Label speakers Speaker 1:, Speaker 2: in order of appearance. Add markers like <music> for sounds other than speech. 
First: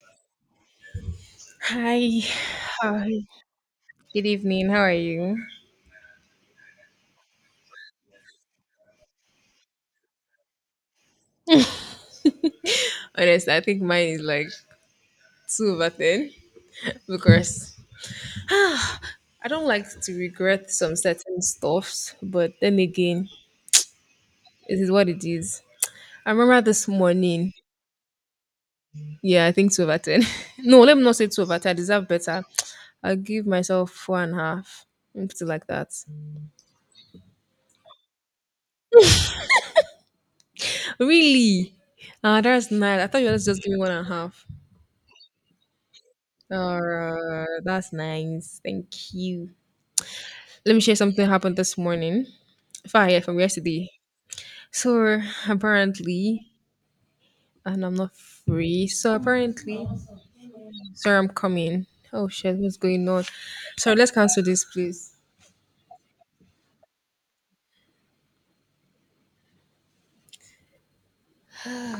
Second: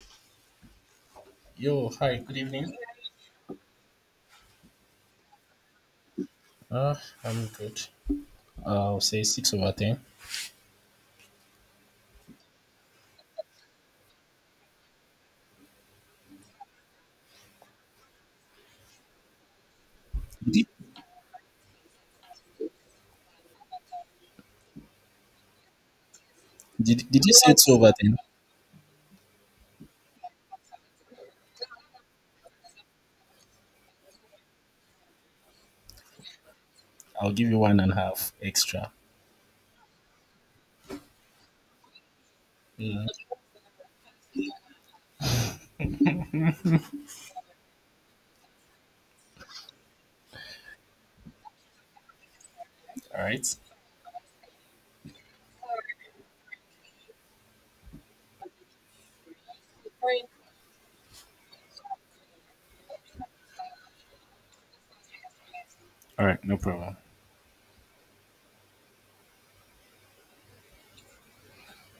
Speaker 1: Yo, hi,
Speaker 2: Hi.
Speaker 1: good evening.
Speaker 2: Hi. Good evening. How are you?
Speaker 1: Uh, I'm good. I'll say 6 over 10.
Speaker 2: Honestly, I think mine is like 2 over 10 because <sighs> I don't like to
Speaker 1: Did, you-
Speaker 2: regret some certain stuffs, but then again, it is what it is. I remember this
Speaker 1: did you
Speaker 2: morning.
Speaker 1: say 2 over 10?
Speaker 2: Yeah, I think 2 over 10. <laughs> No, let me not say 2 over 10. I deserve better. I'll give myself four and a half. Something like that.
Speaker 1: I'll give you one and a half extra.
Speaker 2: Really? Ah, that's nice. I thought you were just giving one and a half. Alright, that's nice. Thank you. Let me share something happened this morning. Fire
Speaker 1: All
Speaker 2: from
Speaker 1: right.
Speaker 2: yesterday. So apparently, and I'm not free. So apparently, sorry, I'm coming. Oh shit, what's going on? Sorry, let's cancel this, please.
Speaker 1: All right, no problem.